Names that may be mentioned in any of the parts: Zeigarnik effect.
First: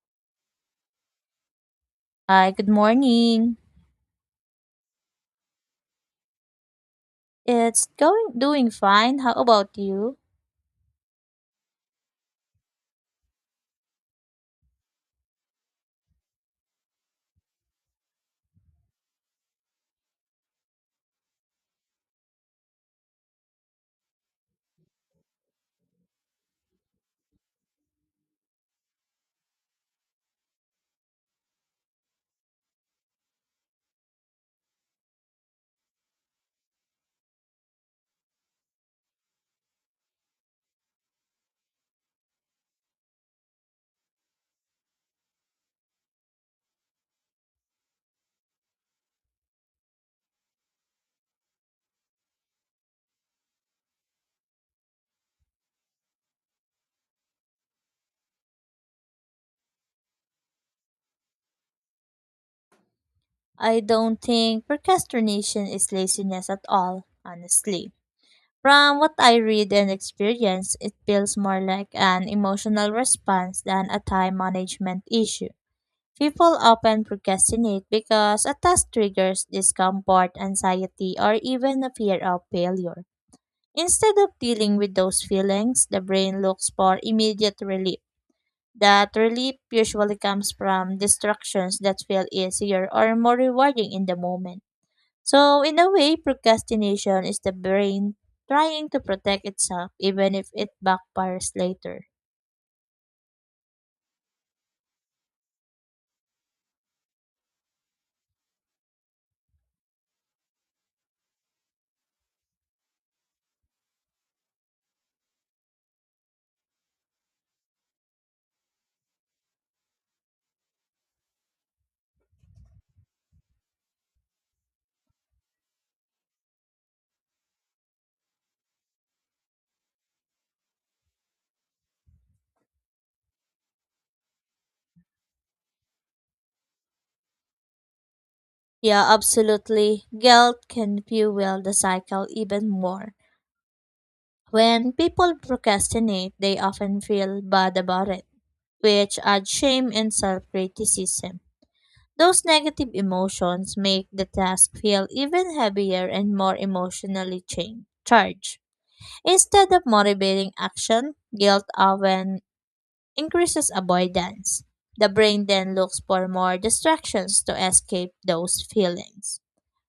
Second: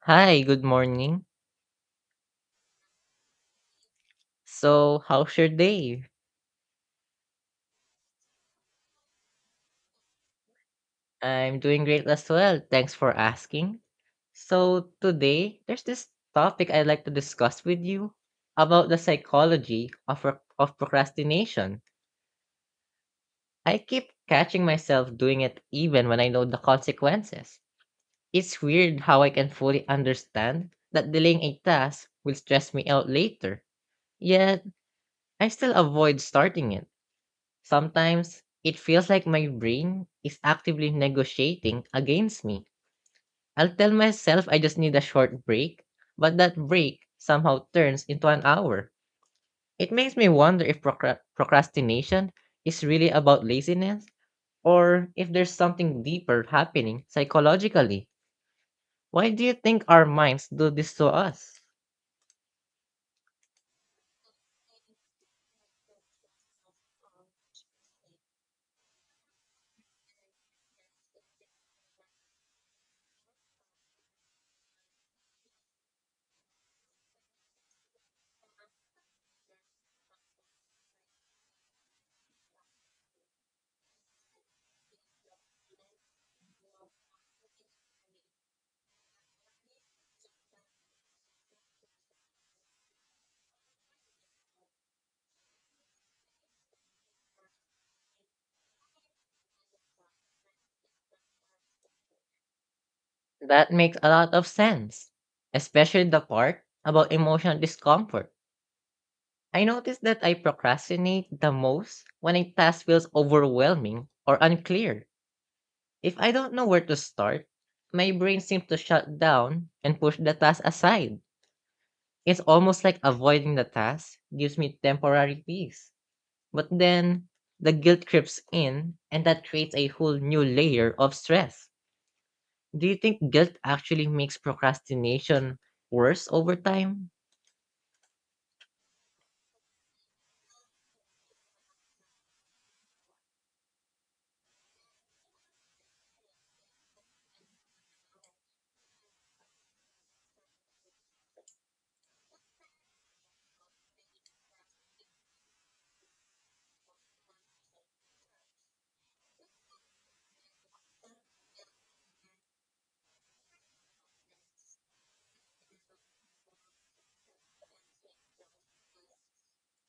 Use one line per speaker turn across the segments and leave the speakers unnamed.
Hi, good morning.
Hi, good morning.
So, how's your day?
It's going doing fine. How about you?
I'm doing great as well. Thanks for asking. So, today there's this topic I'd like to discuss with you about the psychology of of procrastination. I keep catching myself doing it even when I know the consequences. It's weird how I can fully understand that delaying a task will stress me out later, yet I still avoid starting it. Sometimes it feels like my brain is actively negotiating against me. I'll tell myself I just need a short break, but that break somehow turns into an hour. It makes me wonder if procrastination is really about laziness or if there's something deeper happening psychologically. Why do you think our minds do this to us?
I don't think procrastination is laziness at all, honestly. From what I read and experience, it feels more like an emotional response than a time management issue. People often procrastinate because a task triggers discomfort, anxiety, or even a fear of failure. Instead of dealing with those feelings, the brain looks for immediate relief. That relief usually comes from distractions that feel easier or more rewarding in the moment. So, in a way, procrastination is the brain trying to protect itself even if it backfires later.
That makes a lot of sense, especially the part about emotional discomfort. I noticed that I procrastinate the most when a task feels overwhelming or unclear. If I don't know where to start, my brain seems to shut down and push the task aside. It's almost like avoiding the task gives me temporary peace. But then the guilt creeps in, and that creates a whole new layer of stress. Do you think guilt actually makes procrastination worse over time?
Yeah, absolutely. Guilt can fuel the cycle even more. When people procrastinate, they often feel bad about it, which adds shame and self criticism. Those negative emotions make the task feel even heavier and more emotionally charged. Instead of motivating action, guilt often increases avoidance. The brain then looks for more distractions to escape those feelings.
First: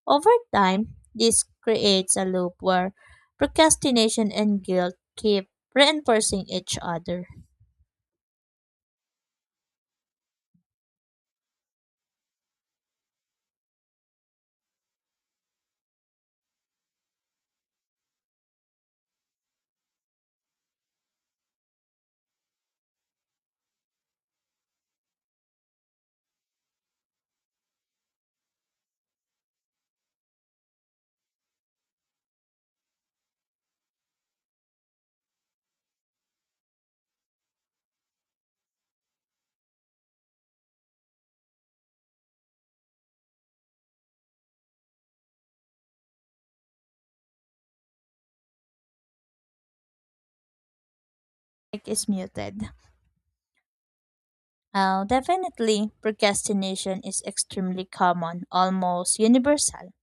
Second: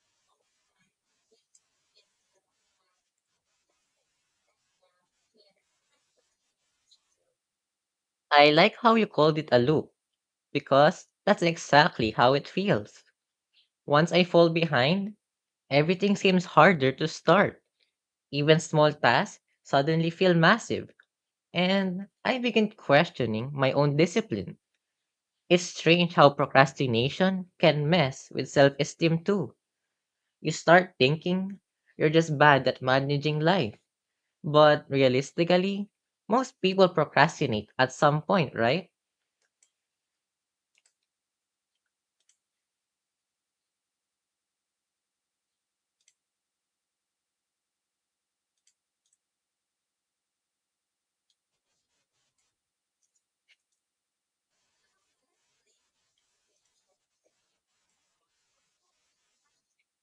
Over time, this creates a loop where procrastination and guilt keep reinforcing each other.
I like how you called it a loop because that's exactly how it feels. Once I fall behind, everything seems harder to start. Even small tasks suddenly feel massive, and I begin questioning my own discipline. It's strange how procrastination can mess with self esteem too. You start thinking you're just bad at managing life. But realistically, most people procrastinate at some point, right?
Mic is muted. Oh, definitely. Procrastination is extremely common, almost universal.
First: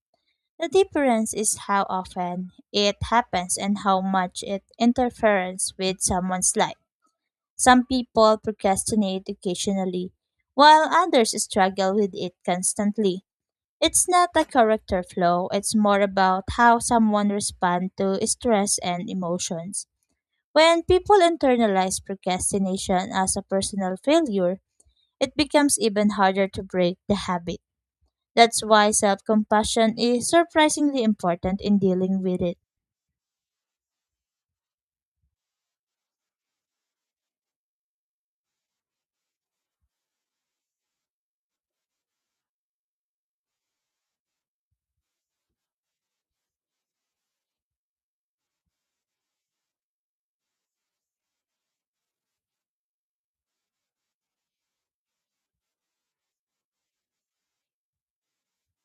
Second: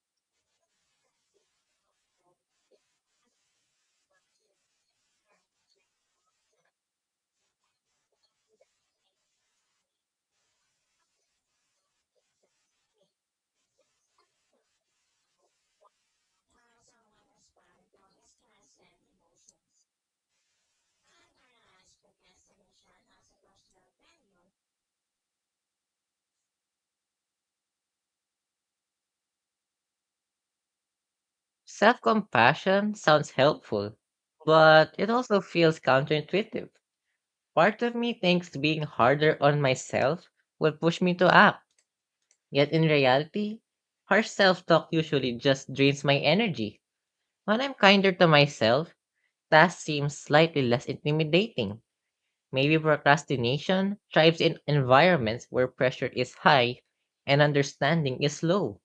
The difference is how often it happens and how much it interferes with someone's life. Some people procrastinate occasionally, while others struggle with it constantly. It's not a character flaw, it's more about how someone responds to stress and emotions. When people internalize procrastination as a personal failure, it becomes even harder to break the habit. That's why self compassion is surprisingly important in
Self
dealing with it.
compassion sounds helpful, but it also feels counterintuitive. Part of me thinks being harder on myself will push me to act. Yet in reality, harsh self talk usually just drains my energy. When I'm kinder to myself, tasks seem slightly less intimidating. Maybe procrastination thrives in environments where pressure is high and understanding is low.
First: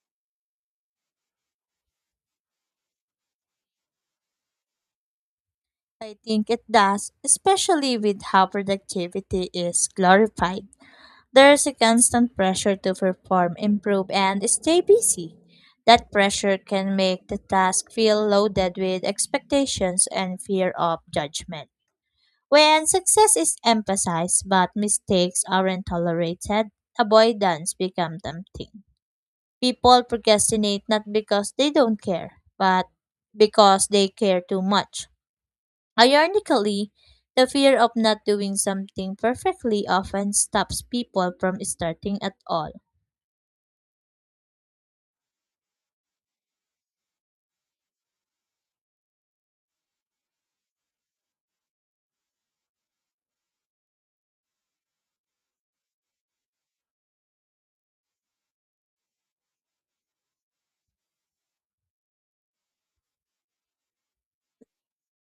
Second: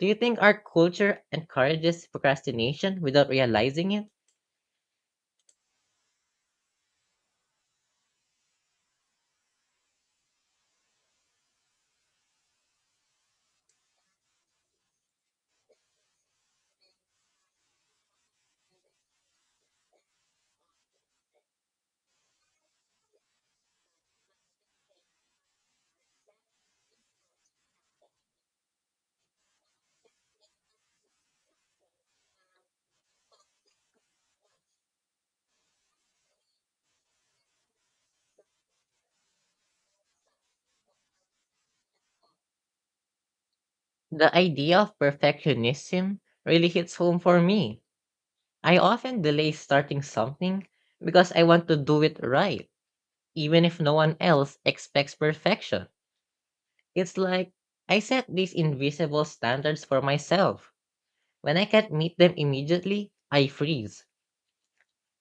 Do you think our culture encourages procrastination without realizing it?
I think it does, especially with how productivity is glorified. There's a constant pressure to perform, improve, and stay busy. That pressure can make the task feel loaded with expectations and fear of judgment. When success is emphasized but mistakes aren't tolerated, avoidance becomes tempting. People procrastinate not because they don't care, but because they care too much. Ironically, the fear of not doing something perfectly often stops people from starting at all.
The idea of perfectionism really hits home for me. I often delay starting something because I want to do it right, even if no one else expects perfection. It's like I set these invisible standards for myself. When I can't meet them immediately, I freeze.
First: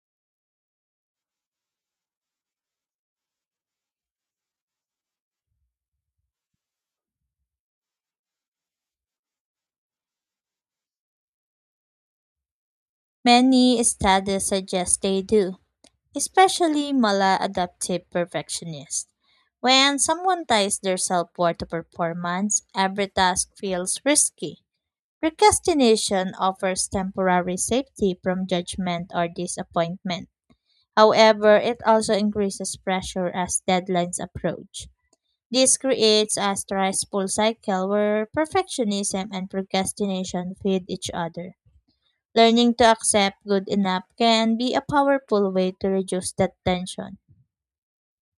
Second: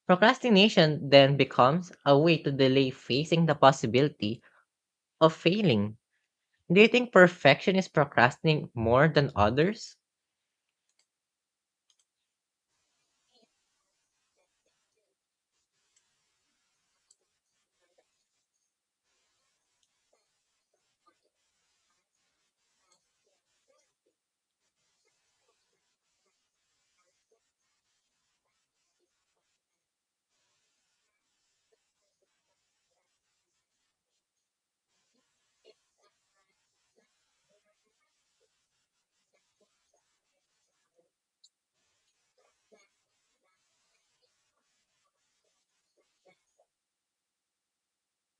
Procrastination then becomes a way to delay facing the possibility of failing. Do you think perfection is procrastinating more than others?
Many studies suggest they do, especially maladaptive perfectionists. When someone ties their self worth to performance, every task feels risky. Procrastination offers temporary safety from judgment or disappointment. However, it also increases pressure as deadlines approach. This creates a stressful cycle where perfectionism and procrastination feed each other. Learning to accept good enough can be a powerful way to reduce that tension.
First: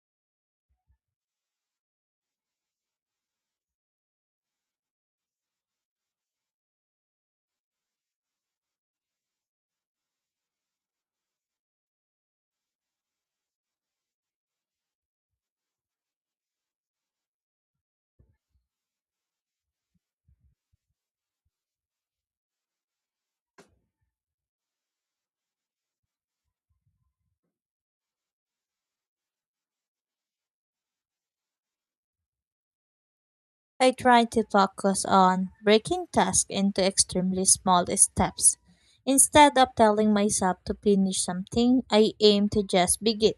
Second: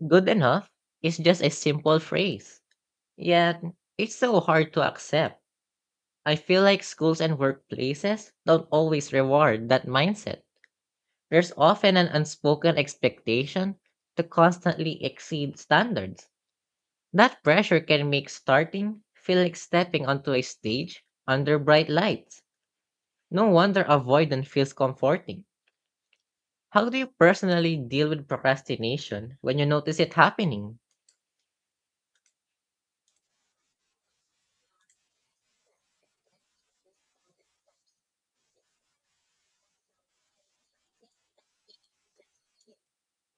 Good enough is just a simple phrase. Yet, it's so hard to accept. I feel like schools and workplaces don't always reward that mindset. There's often an unspoken expectation to constantly exceed standards. That pressure can make starting feel like stepping onto a stage under bright lights. No wonder avoidance feels comforting. How do you personally deal with procrastination when you notice it happening?
I try to focus on breaking tasks into extremely small steps. Instead of telling myself to finish something, I aim to just begin.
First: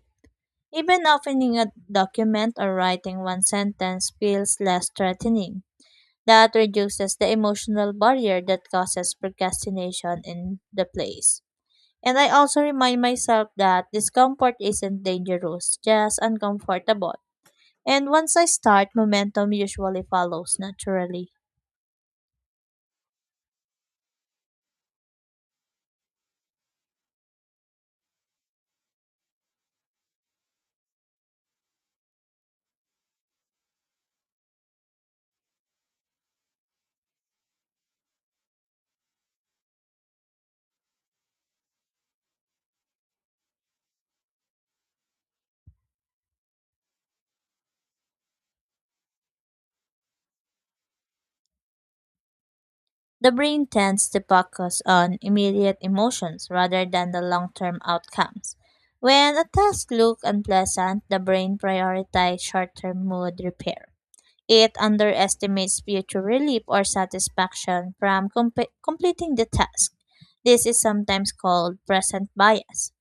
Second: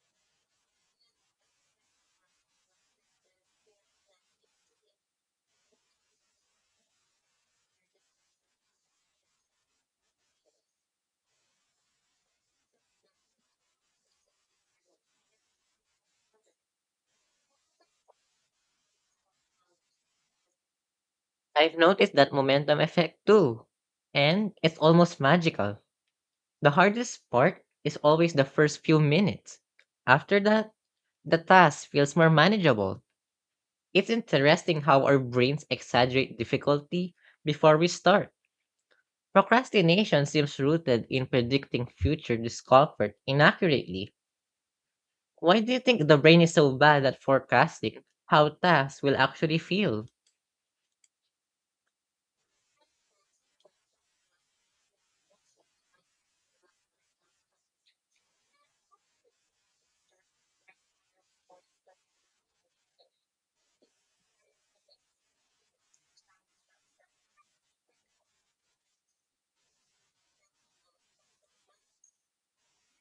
Even opening a document or writing one sentence feels less threatening. That reduces the emotional barrier that causes procrastination in the place. And I also remind myself that discomfort isn't dangerous, just uncomfortable. And once I start, momentum usually follows naturally.
I've noticed that momentum effect too, and it's almost magical. The hardest part is always the first few minutes. After that, the task feels more manageable. It's interesting how our brains exaggerate difficulty before we start. Procrastination seems rooted in predicting future discomfort inaccurately. Why do you think the brain is so bad at forecasting how tasks will actually feel?
The brain tends to focus on immediate emotions rather than the long term outcomes. When a task looks unpleasant, the brain prioritizes short term mood repair. It underestimates future relief or satisfaction from completing the task. This is sometimes called present bias,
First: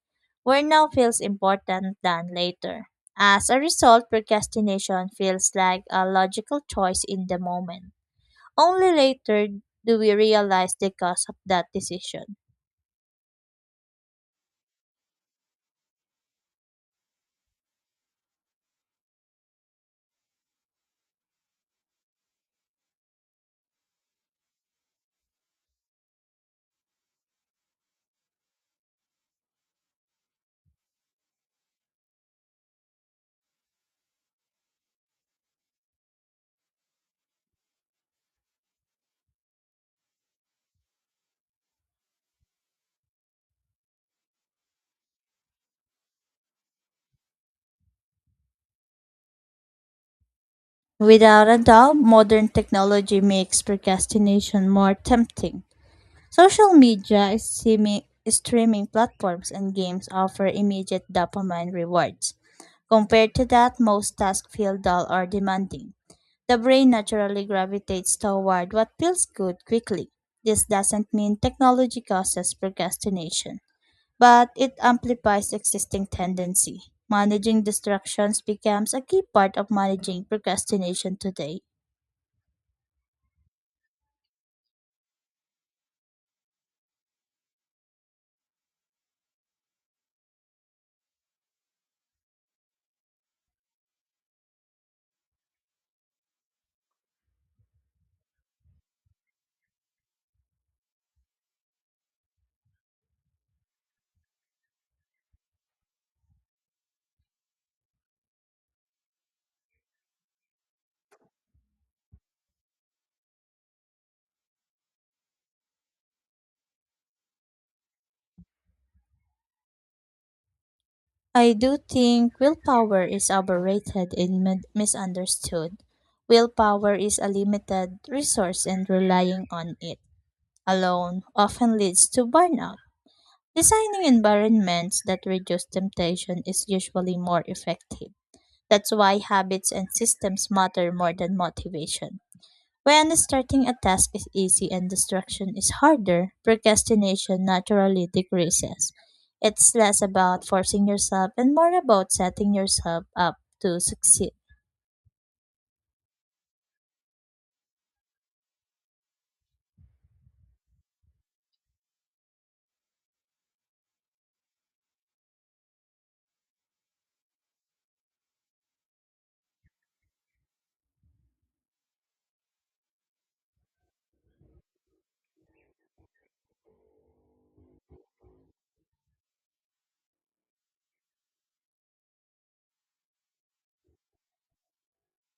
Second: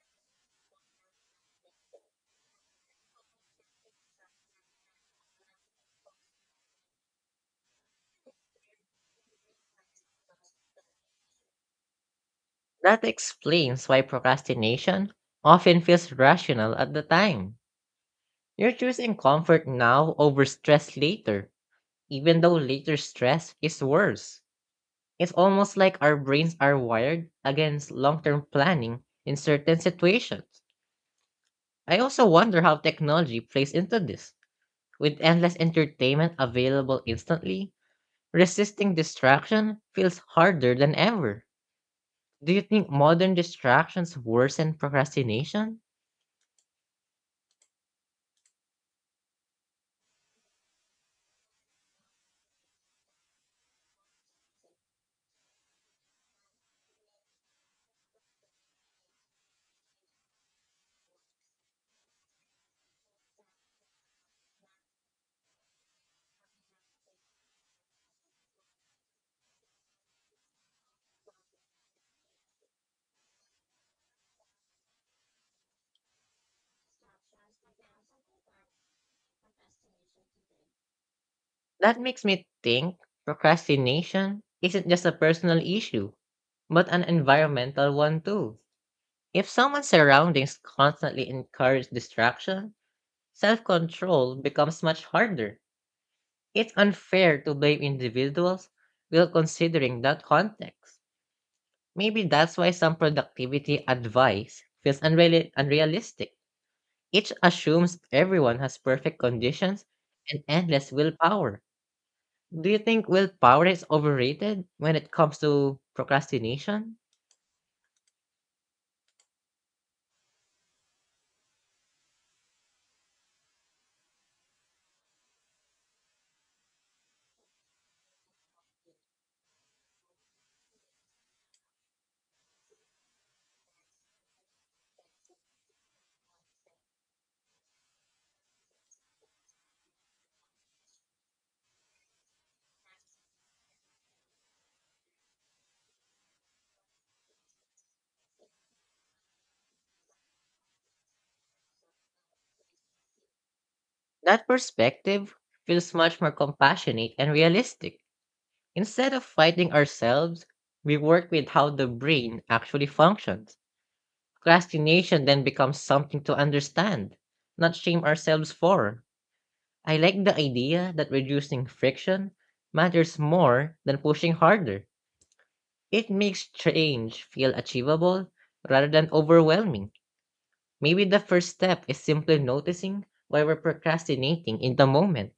where now feels important than later. As a result, procrastination feels like a logical choice in the moment. Only later do we realize the cost of that decision.
That explains why procrastination often feels rational at the time. You're choosing comfort now over stress later even though later stress is worse. It's almost like our brains are wired against long term planning in certain situations. I also wonder how technology plays into this. With endless entertainment available instantly, resisting distraction feels harder than ever. Do you think modern distractions worsen procrastination?
Without a doubt, modern technology makes procrastination more tempting. Social media, streaming platforms, and games offer immediate dopamine rewards. Compared to that, most tasks feel dull or demanding. The brain naturally gravitates toward what feels good quickly. This doesn't mean technology causes procrastination, but it amplifies existing tendency. Managing distractions becomes a key part of managing procrastination today.
That makes me think procrastination isn't just a personal issue, but an environmental one too. If someone's surroundings constantly encourage distraction, self control becomes much harder. It's unfair to blame individuals without considering that context. Maybe that's why some productivity advice feels unrealistic. It assumes everyone has perfect conditions and endless willpower. Do you think willpower is overrated when it comes to procrastination?
I do think willpower is overrated and misunderstood. Willpower is a limited resource, and relying on it alone often leads to burnout. Designing environments that reduce temptation is usually more effective. That's why habits and systems matter more than motivation. When starting a task is easy and distraction is harder, procrastination naturally decreases. It's less about forcing yourself and more about setting yourself up to succeed.
That perspective feels much more compassionate and realistic. Instead of fighting ourselves, we work with how the brain actually functions. Procrastination then becomes something to understand, not shame ourselves for. I like the idea that reducing friction matters more than pushing harder. It makes change feel achievable rather than overwhelming. Maybe the first step is simply noticing why we're procrastinating in the moment.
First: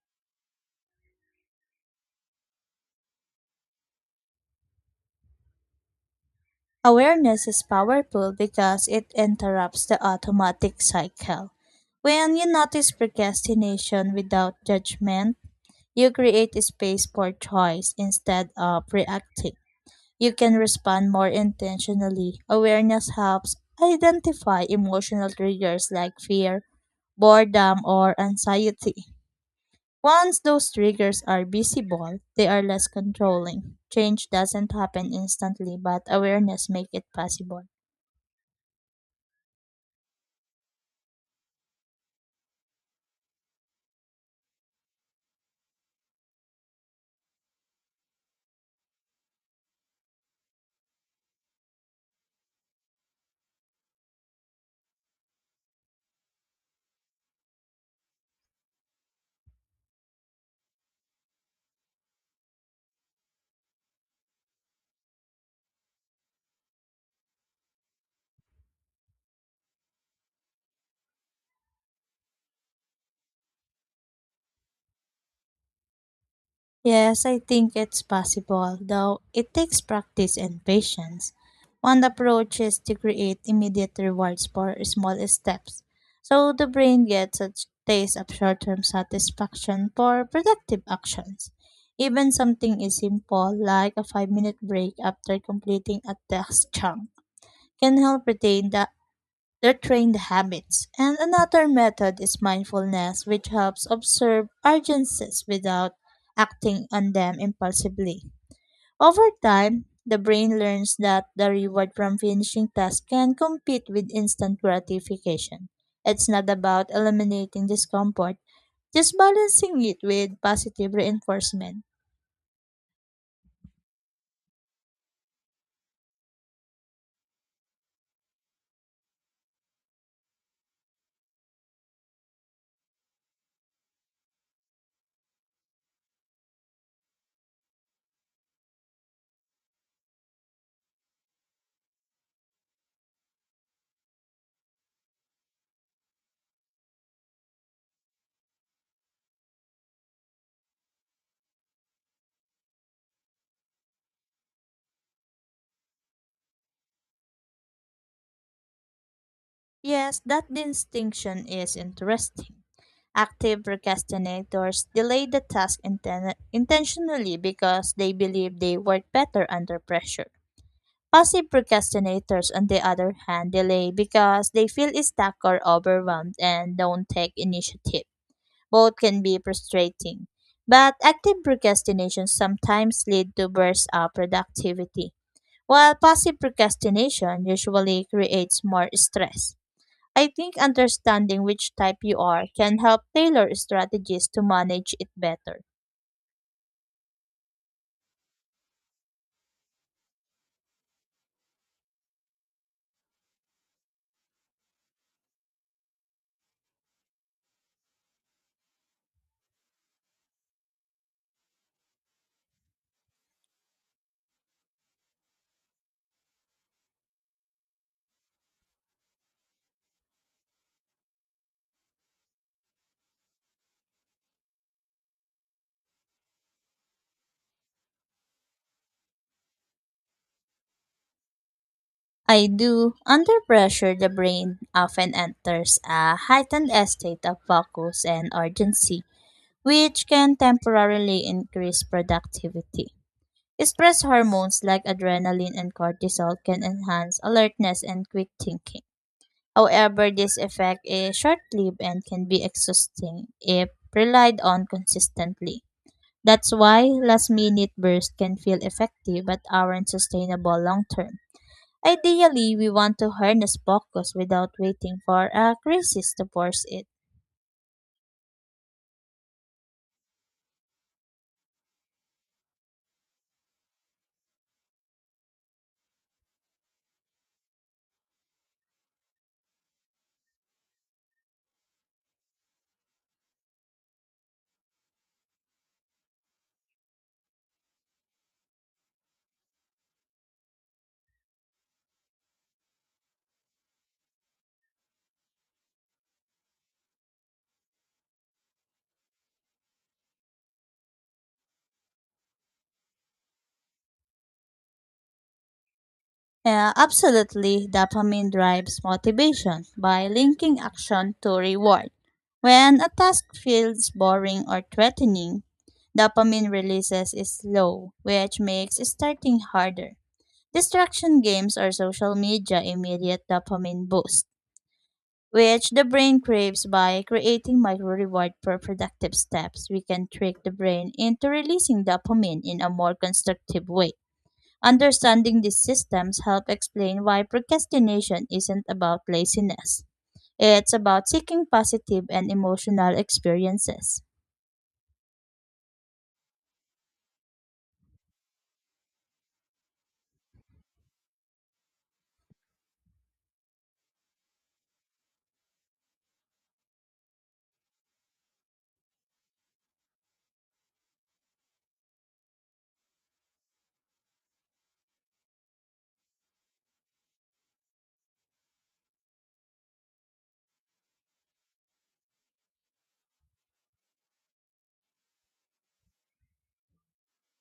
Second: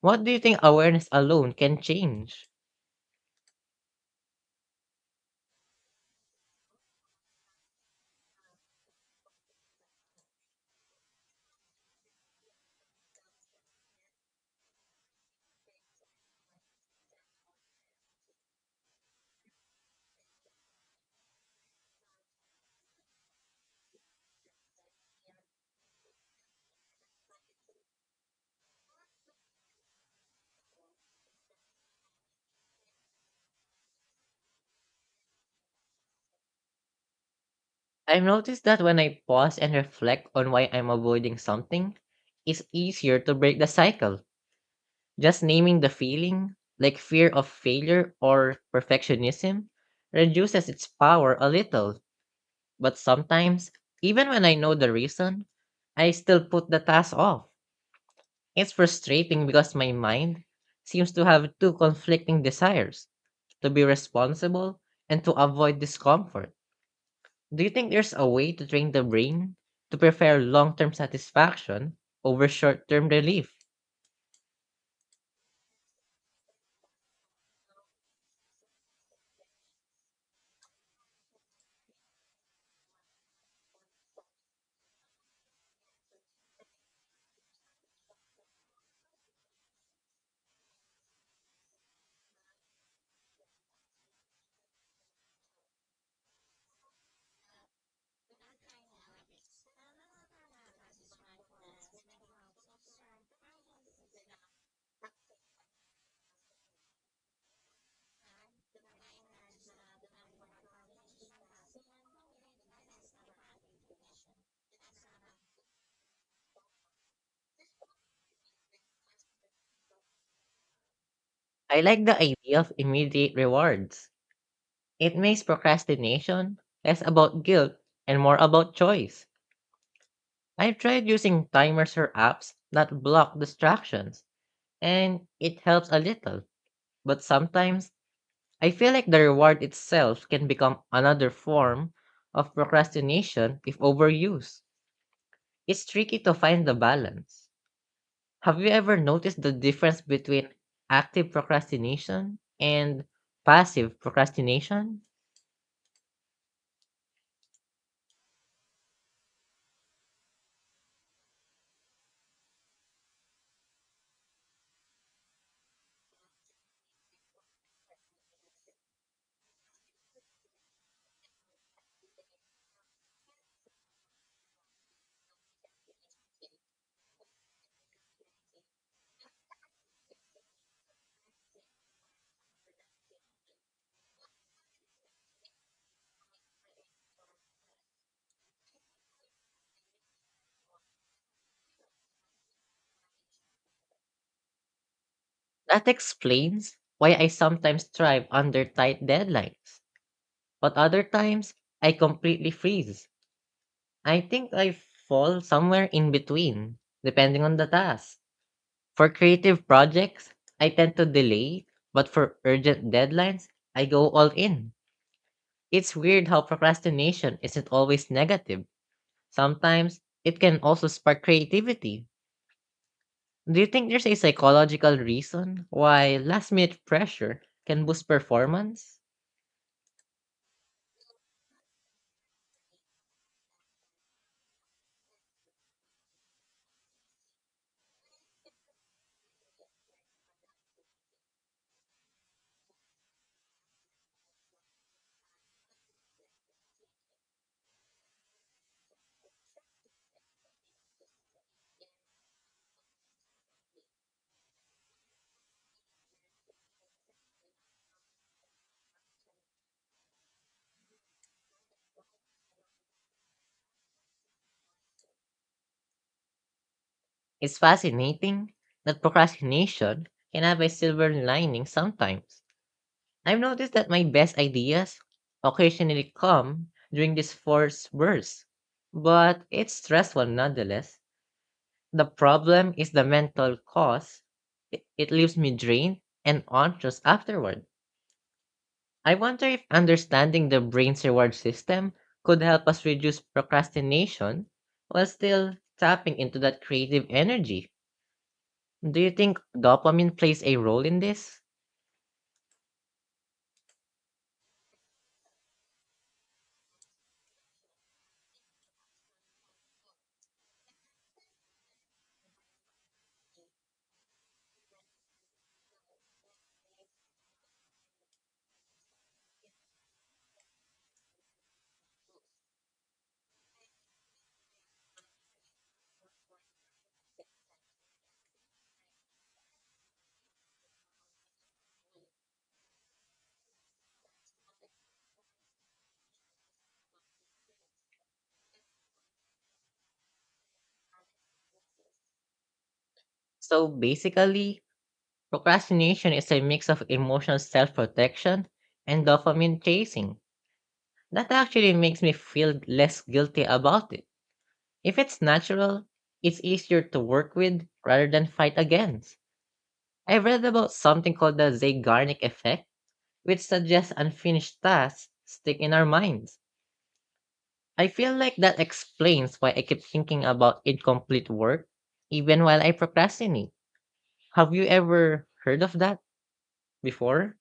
What do you think awareness alone can change?
Awareness is powerful because it interrupts the automatic cycle. When you notice procrastination without judgment, you create a space for choice instead of reacting. You can respond more intentionally. Awareness helps identify emotional triggers like fear, boredom, or anxiety. Once those triggers are visible, they are less controlling. Change doesn't happen instantly, but awareness makes it possible.
I've noticed that when I pause and reflect on why I'm avoiding something, it's easier to break the cycle. Just naming the feeling, like fear of failure or perfectionism, reduces its power a little. But sometimes, even when I know the reason, I still put the task off. It's frustrating because my mind seems to have two conflicting desires to be responsible and to avoid discomfort. Do you think there's a way to train the brain to prefer long term satisfaction over short term relief?
Yes, I think it's possible, though it takes practice and patience. One approach is to create immediate rewards for small steps, so the brain gets a taste of short term satisfaction for productive actions. Even something as simple like a 5-minute minute break after completing a task chunk can help retain the they're trained habits. And another method is mindfulness, which helps observe urgencies without acting on them impulsively. Over time, the brain learns that the reward from finishing tasks can compete with instant gratification. It's not about eliminating discomfort, just balancing it with positive
I
reinforcement.
like the idea of immediate rewards. It makes procrastination less about guilt and more about choice. I've tried using timers or apps that block distractions, and it helps a little. But sometimes I feel like the reward itself can become another form of procrastination if overused. It's tricky to find the balance. Have you ever noticed the difference between active procrastination and passive procrastination?
Yes, that distinction is interesting. Active procrastinators delay the task intentionally because they believe they work better under pressure. Passive procrastinators, on the other hand, delay because they feel stuck or overwhelmed and don't take initiative. Both can be frustrating. But active procrastination sometimes lead to bursts of productivity, while passive procrastination usually creates more stress. I think understanding which type you are can help tailor strategies to manage it better.
That explains why I sometimes thrive under tight deadlines, but other times I completely freeze. I think I fall somewhere in between, depending on the task. For creative projects, I tend to delay, but for urgent deadlines, I go all in. It's weird how procrastination isn't always negative. Sometimes it can also spark creativity. Do you think there's a psychological reason why last minute pressure can boost performance?
I do. Under pressure, the brain often enters a heightened state of focus and urgency, which can temporarily increase productivity. Stress hormones like adrenaline and cortisol can enhance alertness and quick thinking. However, this effect is short lived and can be exhausting if relied on consistently. That's why last minute bursts can feel effective but aren't sustainable long term. Ideally, we want to harness focus without waiting for a crisis to force it.
It's fascinating that procrastination can have a silver lining sometimes. I've noticed that my best ideas occasionally come during this forced bursts, but it's stressful nonetheless. The problem is the mental cost; it leaves me drained and anxious afterward. I wonder if understanding the brain's reward system could help us reduce procrastination while still tapping into that creative energy. Do you think dopamine plays a role in this?
Absolutely, dopamine drives motivation by linking action to reward. When a task feels boring or threatening, dopamine releases is low, which makes starting harder. Distraction games or social media immediate dopamine boosts which the brain craves by creating micro reward per productive steps. We can trick the brain into releasing dopamine in a more constructive way. Understanding these systems help explain why procrastination isn't about laziness. It's about seeking positive and emotional
So
experiences.
basically, procrastination is a mix of emotional self protection and dopamine chasing. That actually makes me feel less guilty about it. If it's natural, it's easier to work with rather than fight against. I read about something called the Zeigarnik effect which suggests unfinished tasks stick in our minds. I feel like that explains why I keep thinking about incomplete work even while I procrastinate. Have you ever heard of that before?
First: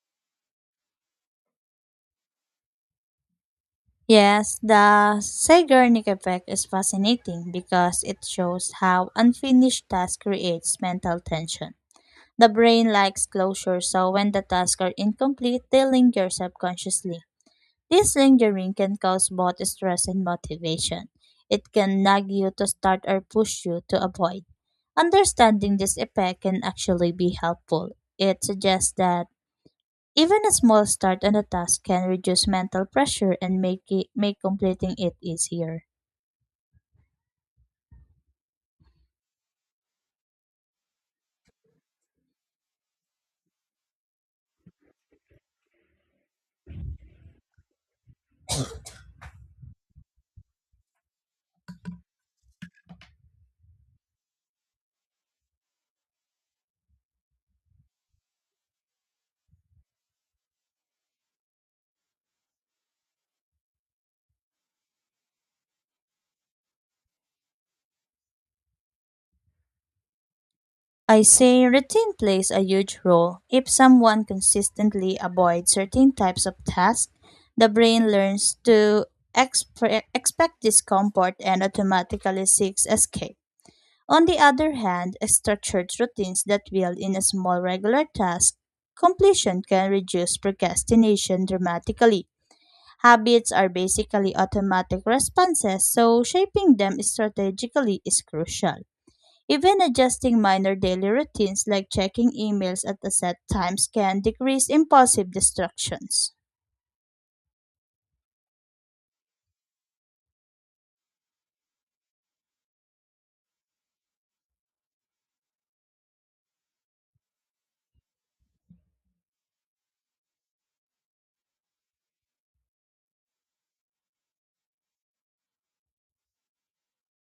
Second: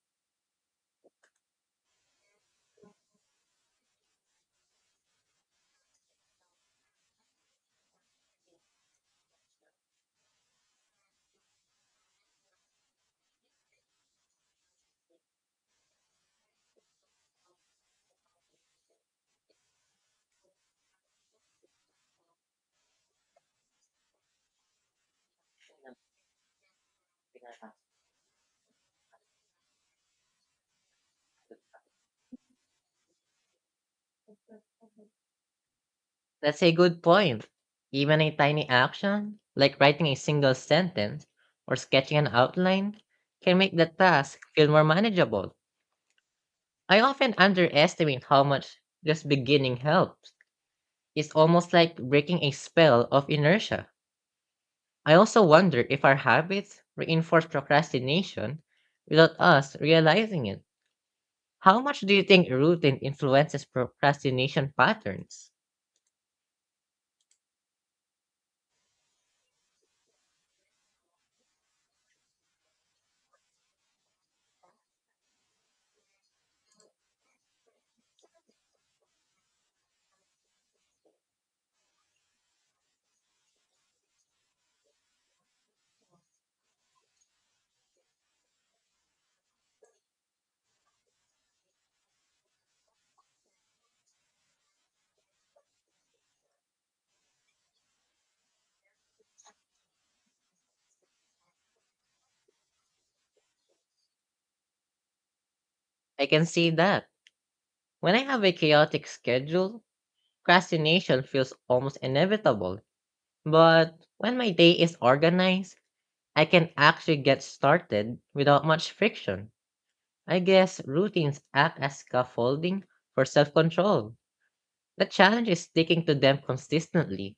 Yes, the Zeigarnik effect is fascinating because it shows how unfinished task creates mental tension. The brain likes closure, so when the tasks are incomplete, they linger subconsciously. This lingering can cause both stress and motivation. It can nag you to start or push you to avoid. Understanding this effect can actually be helpful. It suggests that even a small start on a task can reduce mental pressure and make it make completing it easier.
That's a good point. Even a tiny action, like writing a single sentence or sketching an outline, can make the task feel more manageable. I often underestimate how much just beginning helps. It's almost like breaking a spell of inertia. I also wonder if our habits reinforce procrastination without us realizing it. How much do you think routine influences procrastination patterns?
I say routine plays a huge role. If someone consistently avoids certain types of tasks, the brain learns to expect discomfort and automatically seeks escape. On the other hand, structured routines that build in a small regular task completion can reduce procrastination dramatically. Habits are basically automatic responses, so shaping them strategically is crucial. Even adjusting minor daily routines like checking emails at the set times can decrease impulsive
I
distractions.
can see that. When I have a chaotic schedule, procrastination feels almost inevitable. But when my day is organized, I can actually get started without much friction. I guess routines act as scaffolding for self control. The challenge is sticking to them consistently.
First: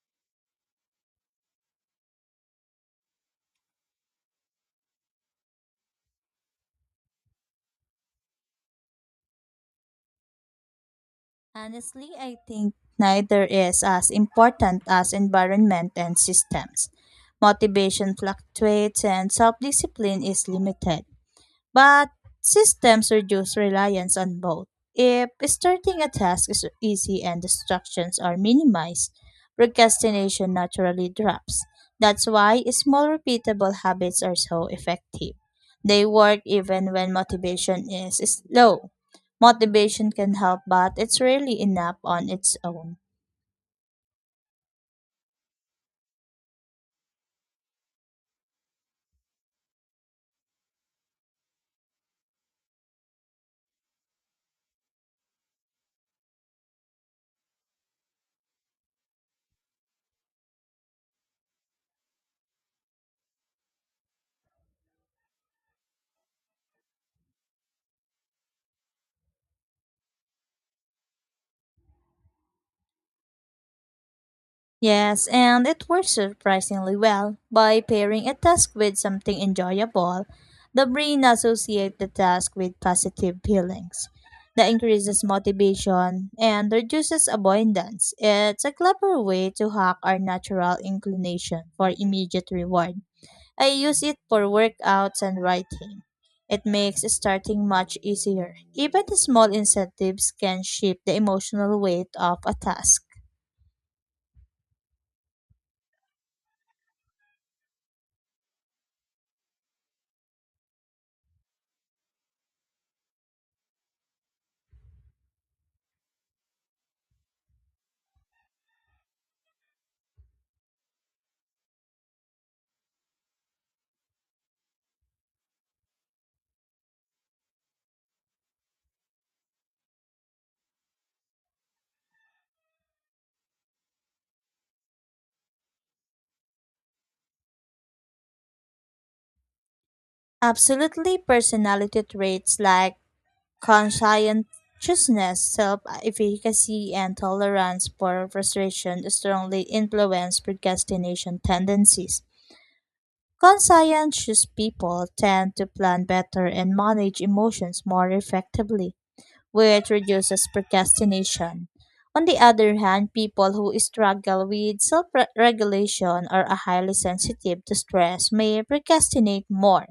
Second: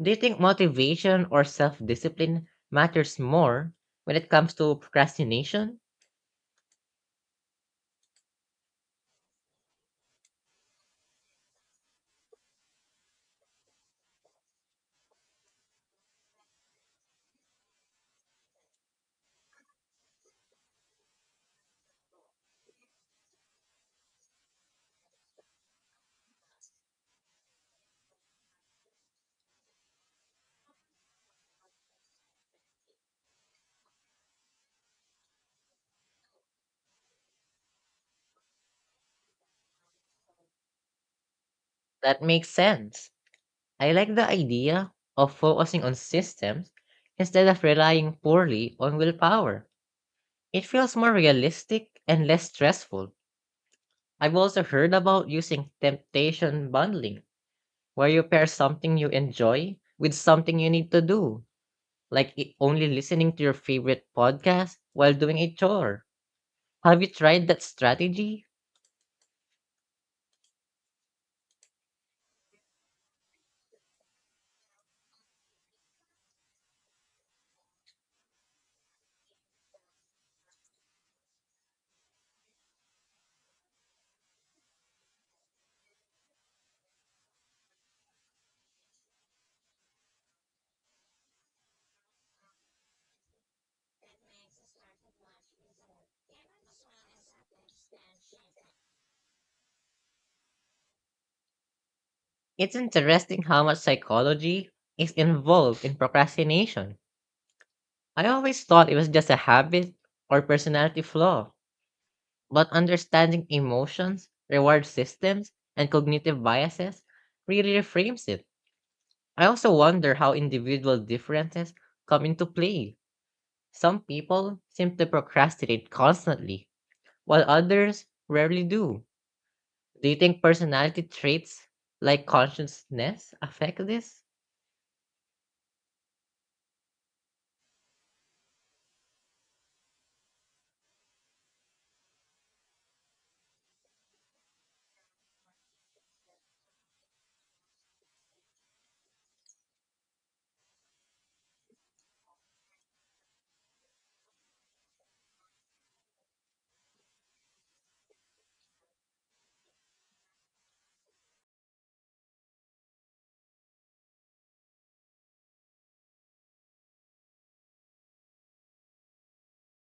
Do you think motivation or self discipline matters more when it comes to procrastination?
Honestly, I think neither is as important as environment and systems. Motivation fluctuates and self discipline is limited. But systems reduce reliance on both. If starting a task is easy and distractions are minimized, procrastination naturally drops. That's why small repeatable habits are so effective. They work even when motivation is slow. Motivation can help, but it's rarely enough
That
on
makes
its own.
sense. I like the idea of focusing on systems instead of relying poorly on willpower. It feels more realistic and less stressful. I've also heard about using temptation bundling, where you pair something you enjoy with something you need to do, like only listening to your favorite podcast while doing a chore. Have you tried that strategy?
Yes, and it works surprisingly well. By pairing a task with something enjoyable, the brain associates the task with positive feelings. That increases motivation and reduces avoidance. It's a clever way to hack our natural inclination for immediate reward. I use it for workouts and writing. It makes starting much easier. Even the small incentives can shift the emotional weight of a
It's
task.
interesting how much psychology is involved in procrastination. I always thought it was just a habit or personality flaw, but understanding emotions, reward systems, and cognitive biases really reframes it. I also wonder how individual differences come into play. Some people seem to procrastinate constantly, while others rarely do. Do you think personality traits like consciousness affect this?
Absolutely, personality traits like conscientiousness, self efficacy, and tolerance for frustration strongly influence procrastination tendencies. Conscientious people tend to plan better and manage emotions more effectively, which reduces procrastination. On the other hand, people who struggle with self regulation or are highly sensitive to stress may procrastinate more.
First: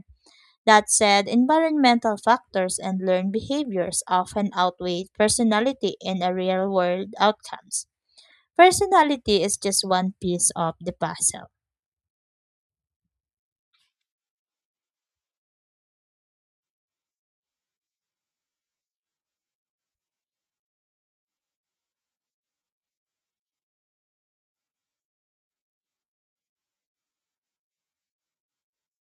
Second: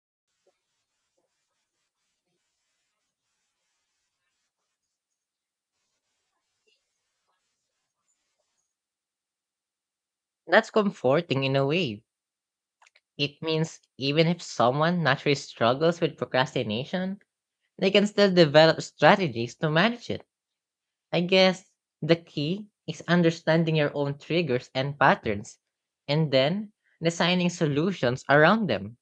That said, environmental factors and learned behaviors often outweigh personality in a real world outcomes. Personality is just one piece
That's
of the
comforting
puzzle.
in a way. It means even if someone naturally struggles with procrastination, they can still develop strategies to manage it. I guess the key is understanding your own triggers and patterns and then designing solutions around them.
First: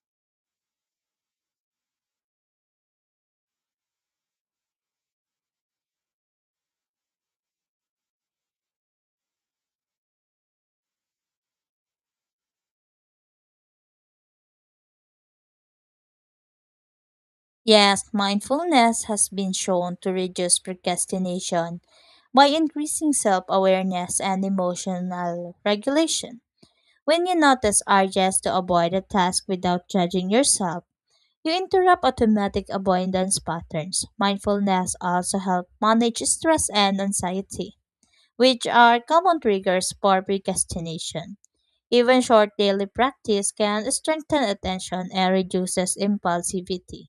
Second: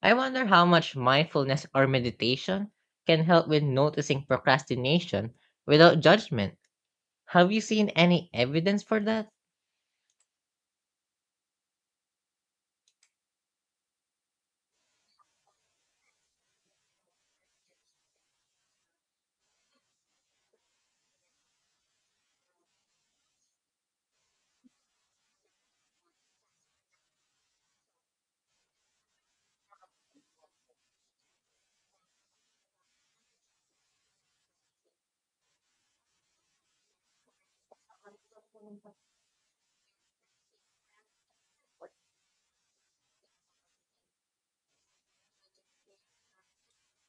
I wonder how much mindfulness or meditation can help with noticing procrastination without judgment. Have you seen any evidence for that?
Yes, mindfulness has been shown to reduce procrastination by increasing self awareness and emotional regulation. When you notice urges to avoid a task without judging yourself, you interrupt automatic avoidance patterns. Mindfulness also helps manage stress and anxiety, which are common triggers for procrastination. Even short daily practice can strengthen attention and reduces impulsivity.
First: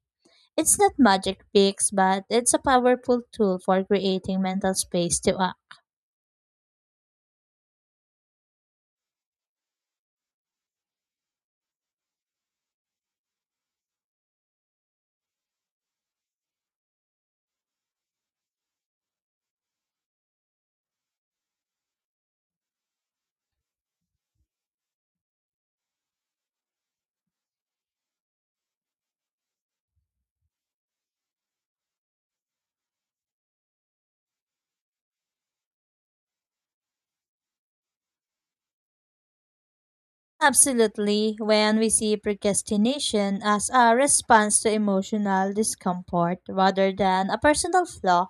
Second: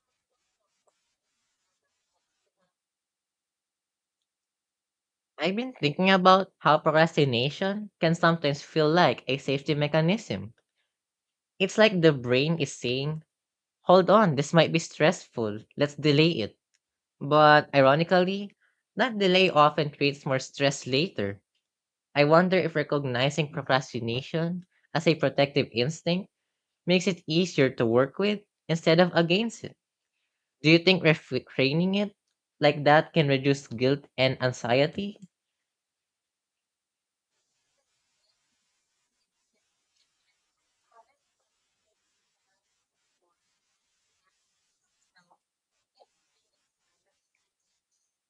It's not magic fix, but it's a powerful tool for creating mental space to
I've been
act.
thinking about how procrastination can sometimes feel like a safety mechanism. It's like the brain is saying, hold on, this might be stressful, let's delay it. But ironically, that delay often creates more stress later. I wonder if recognizing procrastination as a protective instinct makes it easier to work with instead of against it. Do you think refraining it like that can reduce guilt and anxiety?
Absolutely, when we see procrastination as a response to emotional discomfort rather than a personal flaw,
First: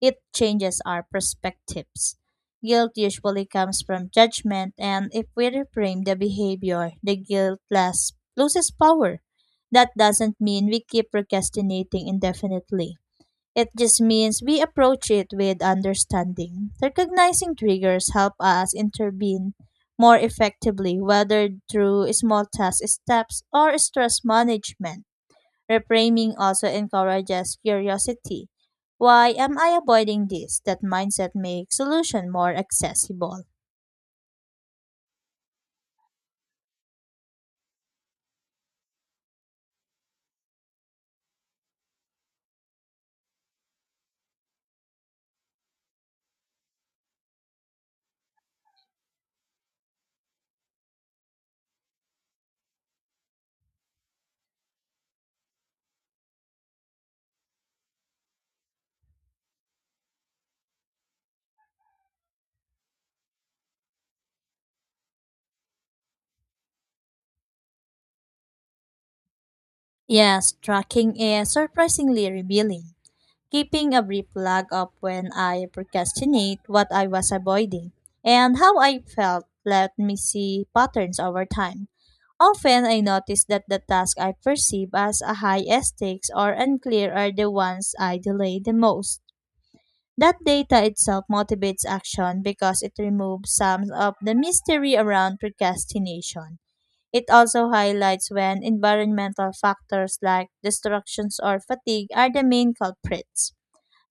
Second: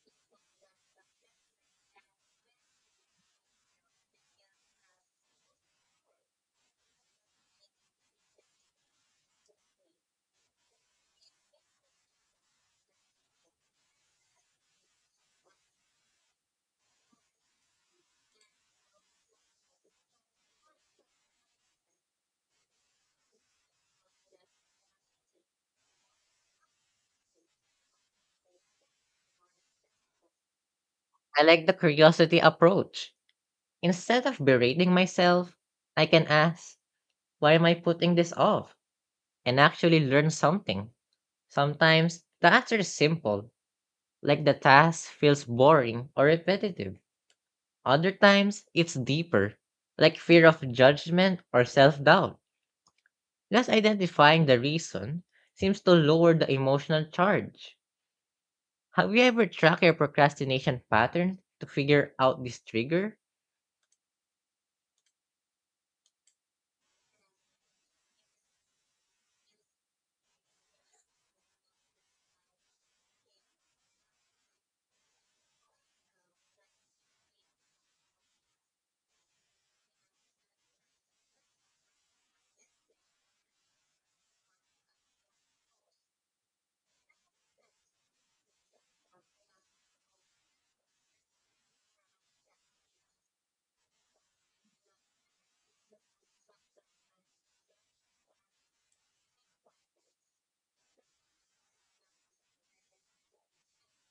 it changes our perspectives. Guilt usually comes from judgment, and if we reframe the behavior, the guilt less, loses power. That doesn't mean we keep procrastinating indefinitely. It just means we approach it with understanding. Recognizing triggers help us intervene more effectively, whether through small task steps or stress management. Reframing also encourages curiosity. Why am I avoiding this? That mindset
I like the
makes solution
curiosity
more
approach.
accessible.
Instead of berating myself, I can ask, why am I putting this off? And actually learn something. Sometimes the answer is simple, like the task feels boring or repetitive. Other times, it's deeper, like fear of judgment or self doubt. Just identifying the reason seems to lower the emotional charge. Have you ever tracked your procrastination pattern to figure out this trigger?
Yes, tracking is surprisingly revealing. Keeping a brief log of when I procrastinate, what I was avoiding, and how I felt let me see patterns over time. Often I notice that the tasks I perceive as a high stakes or unclear are the ones I delay the most. That data itself motivates action because it removes some of the mystery around procrastination. It also highlights when environmental factors like distractions or fatigue are the main culprits.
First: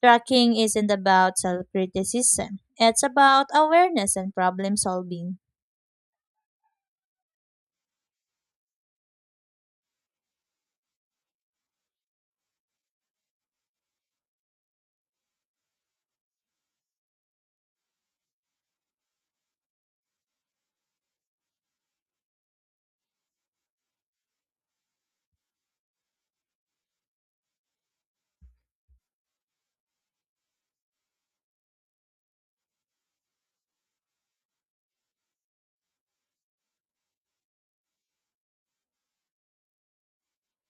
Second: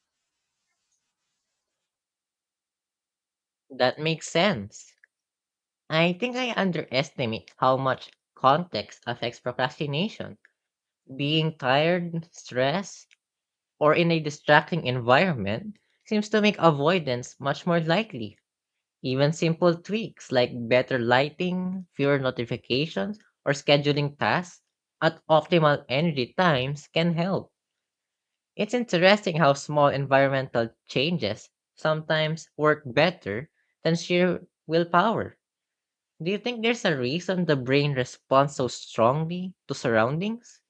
Tracking isn't about self criticism, it's about
That
awareness
makes
and problem
sense.
solving.
I think I underestimate how much context affects procrastination. Being tired, stressed, or in a distracting environment seems to make avoidance much more likely. Even simple tweaks like better lighting, fewer notifications, or scheduling tasks at optimal energy times can help. It's interesting how small environmental changes sometimes work better than sheer willpower. Do you think there's a reason the brain responds so strongly to surroundings?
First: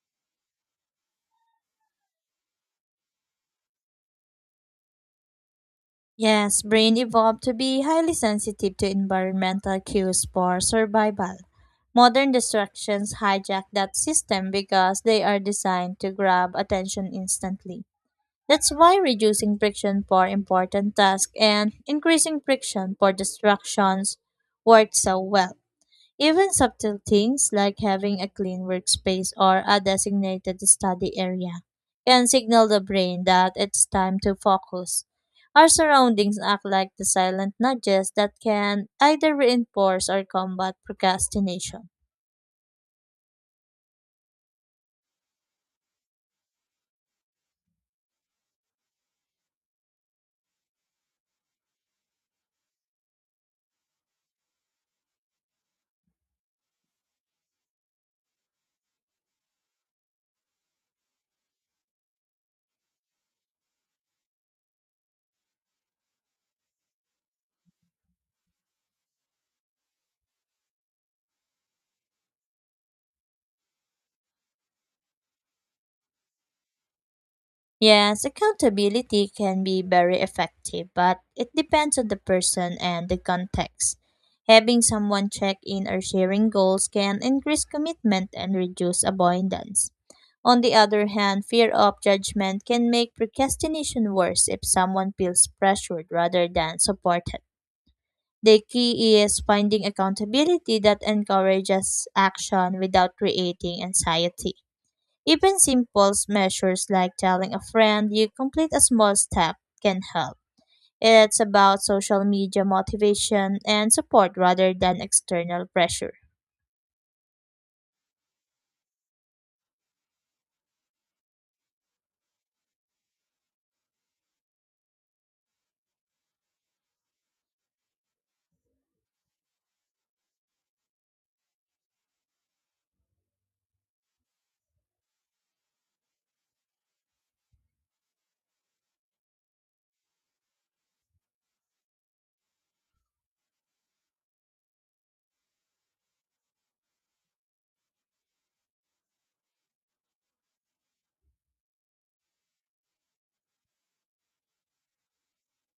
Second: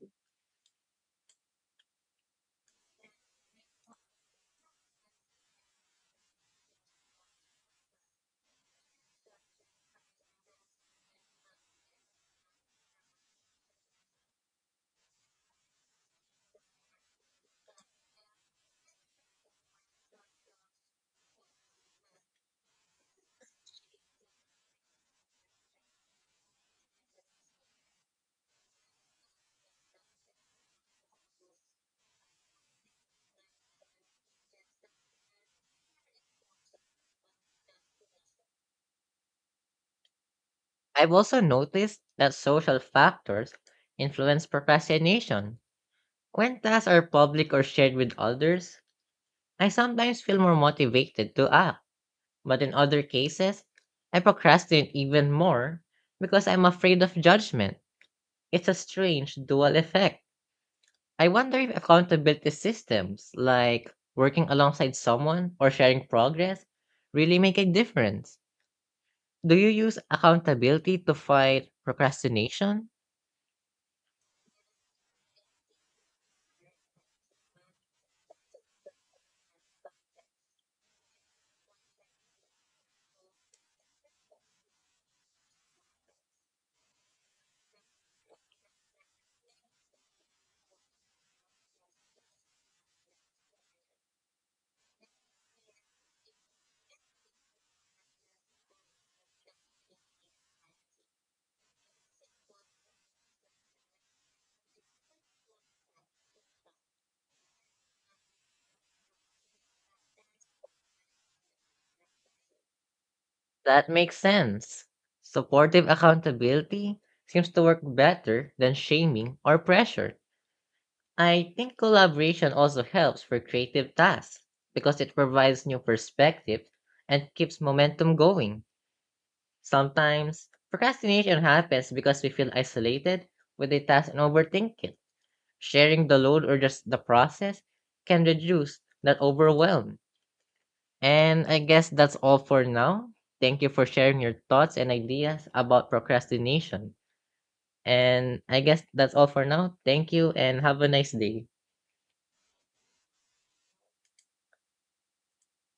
Yes, brain evolved to be highly sensitive to environmental cues for survival. Modern distractions hijack that system because they are designed to grab attention instantly. That's why reducing friction for important tasks and increasing friction for distractions work so well. Even subtle things like having a clean workspace or a designated study area can signal the brain that it's time to focus. Our surroundings act like the silent nudges that can either reinforce or combat
I've also
procrastination.
noticed that social factors influence procrastination. When tasks are public or shared with others, I sometimes feel more motivated to act, but in other cases, I procrastinate even more because I'm afraid of judgment. It's a strange dual effect. I wonder if accountability systems, like working alongside someone or sharing progress, really make a difference. Do you use accountability to fight procrastination?
Yes, accountability can be very effective, but it depends on the person and the context. Having someone check in or sharing goals can increase commitment and reduce avoidance. On the other hand, fear of judgment can make procrastination worse if someone feels pressured rather than supported. The key is finding accountability that encourages action without creating anxiety. Even simple measures like telling a friend you complete a small step can help. It's about social media motivation
That
and
makes
support rather
sense.
than external
Supportive
pressure.
accountability seems to work better than shaming or pressure. I think collaboration also helps for creative tasks because it provides new perspectives and keeps momentum going. Sometimes procrastination happens because we feel isolated with a task and overthink it. Sharing the load or just the process can reduce that overwhelm. And I guess that's all for now. Thank you for sharing your thoughts and ideas about procrastination. And I guess that's all for now. Thank you and have a nice day.